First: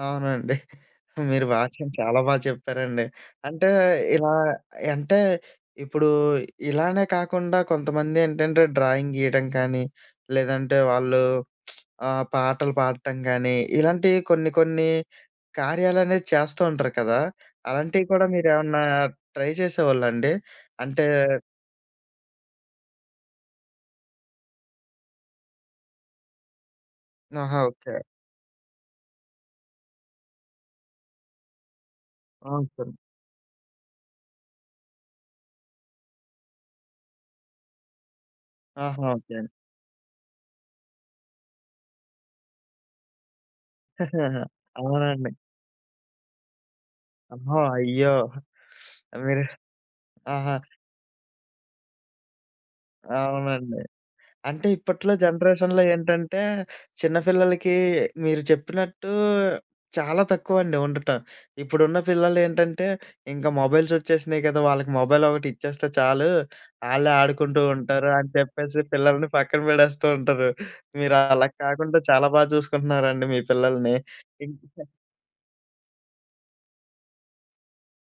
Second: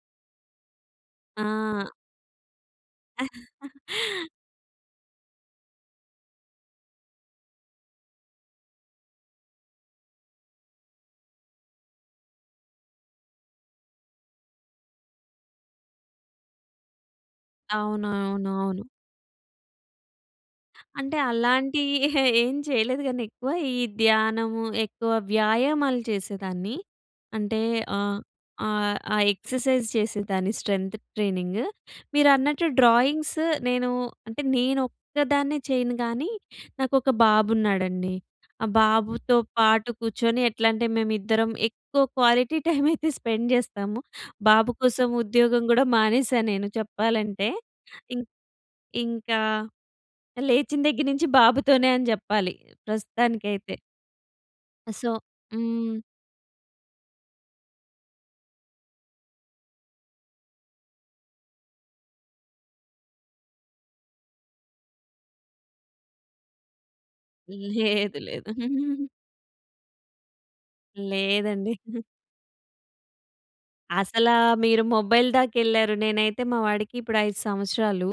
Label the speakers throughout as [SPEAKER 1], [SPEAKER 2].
[SPEAKER 1] అవునండి. మీరు మాత్రం
[SPEAKER 2] ఆ!
[SPEAKER 1] చాలా బాగా చేప్పారండి. అంటే, ఇలా య్ అంటే, ఇప్పుడూ ఇలానే కాకుండా కొంతమందేంటంటే, డ్రాయింగ్ గీయడం కానీ, లేదంటే వాళ్ళు ఆహ్, పాటలు పాడటం గానీ, ఇలాంటియి కొన్ని కొన్ని కార్యాలనేయి చేస్తా ఉంటరు కదా! అలాంటివి
[SPEAKER 2] అవును.
[SPEAKER 1] కూడా
[SPEAKER 2] అవును.
[SPEAKER 1] మీరేమన్నా
[SPEAKER 2] అవును.
[SPEAKER 1] ట్రై చేసేవాళ్ళండి? అంటే
[SPEAKER 2] అంటే, అలాంటియి ఏం చెయ్యలేదు గానీ ఎక్కువ, ఈ ధ్యానము, ఎక్కువ వ్యాయామాలు చేసేదాన్ని.
[SPEAKER 1] ఆహా!
[SPEAKER 2] అంటే,
[SPEAKER 1] ఓకే.
[SPEAKER 2] ఆహ్, ఆహ్, ఆ ఎక్ససైజ్ చేసేదాన్ని స్ట్రెంథ్ ట్రైనింగ్. మీరన్నట్టు
[SPEAKER 1] ఆసమ్.
[SPEAKER 2] డ్రాయింగ్స్ నేనూ అంటే, నేనొక్కదాన్నే చెయ్యను గానీ, నాకొక బాబున్నాడండి. ఆ
[SPEAKER 1] ఆహా!
[SPEAKER 2] బాబుతో
[SPEAKER 1] ఓకే.
[SPEAKER 2] పాటు కూర్చొని ఎట్లంటే, మేమిద్దరం ఎక్కువ క్వాలిటీ టైమైతే స్పెండ్ జేస్తాము. బాబు కోసం
[SPEAKER 1] అవునండి.
[SPEAKER 2] ఉద్యోగం గూడా మానేశా నేను చెప్పాలంటే.
[SPEAKER 1] ఓహో! అయ్యో!
[SPEAKER 2] ఇంక్ ఇంకా
[SPEAKER 1] మీరు ఆహా!
[SPEAKER 2] లేచిన దెగ్గిరనించి బాబుతోనే అని జెప్పాలి ప్రస్తుతానికైతే.
[SPEAKER 1] అవునండి. అంటే,
[SPEAKER 2] ఆహ్, సో
[SPEAKER 1] ఇప్పట్లో జనరేషన్‌లో
[SPEAKER 2] హ్మ్.
[SPEAKER 1] ఏంటంటే, చిన్న పిల్లలకీ మీరు చెప్పినట్టూ చాలా తక్కువండి ఉండటం. ఇప్పుడున్న పిల్లలేంటంటే, ఇంక మొబైల్సొచ్చేసినాయి గదా! వాళ్ళకి మొబైలొకటిచ్చేస్తే చాలు. ఆళ్ళే ఆడుకుంటూ ఉంటారు
[SPEAKER 2] లేదు.
[SPEAKER 1] అని
[SPEAKER 2] లేదు.
[SPEAKER 1] చెప్పేసి, పిల్లలని పక్కనబడేస్తూ ఉంటారు. మీరలాగ
[SPEAKER 2] లేదండి.
[SPEAKER 1] కాకుండా చాలా బా చూసుకుంటున్నారండి మీ పిల్లలని.
[SPEAKER 2] అసలా మీరు
[SPEAKER 1] ఇంటికా
[SPEAKER 2] మొబైల్ దాకెళ్ళారు. నేనైతే మా వాడికి ఇప్పుడు 5 సంవత్సరాలు.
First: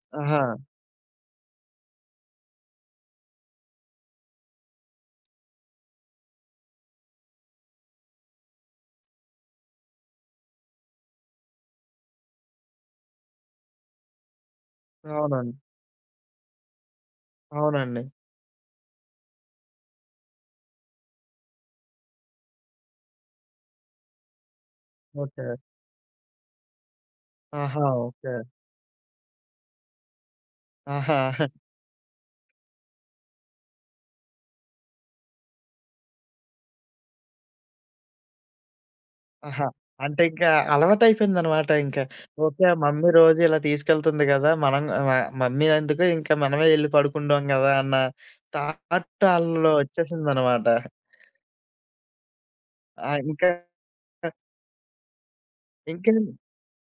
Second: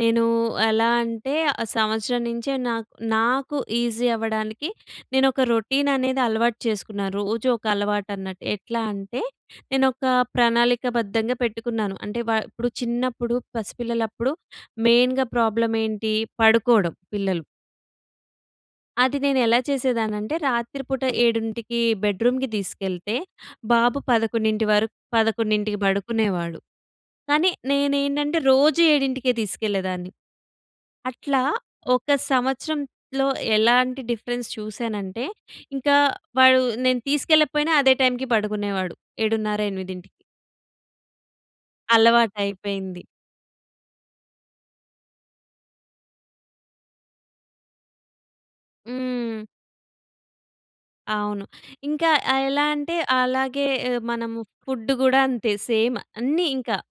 [SPEAKER 2] నేనూ
[SPEAKER 1] ఆహా!
[SPEAKER 2] ఎలా అంటే, ఆహ్, సంవత్సరం నించే నాక్ నాకు ఈజీ అవ్వడానికి, నేనొక రొటీననేది అలవాటు చేసుకున్నాను. రోజూ ఒక అలవాటన్నట్టు. ఎట్లా అంటే, నేనొకా ప్రణాళికబద్ధంగా పెట్టుకున్నాను. అంటే, వా ఇప్పుడు చిన్నప్పుడు పసిపిల్లలప్పుడు మెయిన్‌గా
[SPEAKER 1] అవునండి.
[SPEAKER 2] ప్రాబ్లమేంటి, పడుకోవడం పిల్లలు.
[SPEAKER 1] అవునండి.
[SPEAKER 2] అది నేనెలా చేసేదాన్నంటే రాత్రి పూట 7కి బెడ్రూమ్‌కి తీసుకెళ్తే, బాబు 11 వరకు
[SPEAKER 1] ఓకే.
[SPEAKER 2] 11కి బడుకునేవాడు, కానీ
[SPEAKER 1] ఆహా!
[SPEAKER 2] నేనేంటంటే,
[SPEAKER 1] ఓకే.
[SPEAKER 2] రోజూ ఏడింటికే తీసుకెళ్ళేదాన్ని.
[SPEAKER 1] ఆహా!
[SPEAKER 2] అట్లా ఒక సంవత్సరంలో ఎలాంటి డిఫరెన్స్ చూశానంటే, ఇంకా వాడు నేను తీసుకెళ్ళకపోయినా అదే టైమ్‌కి పడుకునేవాడు, 7:30,
[SPEAKER 1] ఆహా!
[SPEAKER 2] 8కి.
[SPEAKER 1] అంటే ఇంకా అలవాటయిపోయిందనమాట ఇంక. ఓకే. ఆహ్,
[SPEAKER 2] అలవాటయిపోయింది.
[SPEAKER 1] మమ్మీ రోజిలా తీసుకెళ్తుంది గదా! మనం గ ఆహ్, మమ్మీ ఎందుకు ఇంక మనమే యెళ్లి పడుకుంటాం గదా! అన్న థాట్‌
[SPEAKER 2] హ్మ్.
[SPEAKER 1] ఆళ్ళలో ఒచ్చేసిందనమాట.
[SPEAKER 2] అవును. ఇంకా ఆహ్, ఎలా అంటే,
[SPEAKER 1] ఆ! ఇంకా
[SPEAKER 2] అలాగే
[SPEAKER 1] క
[SPEAKER 2] మనము ఫుడ్డు గూడా అంతే, సేమ్
[SPEAKER 1] ఇంకేమి?
[SPEAKER 2] అన్నీ ఇంక.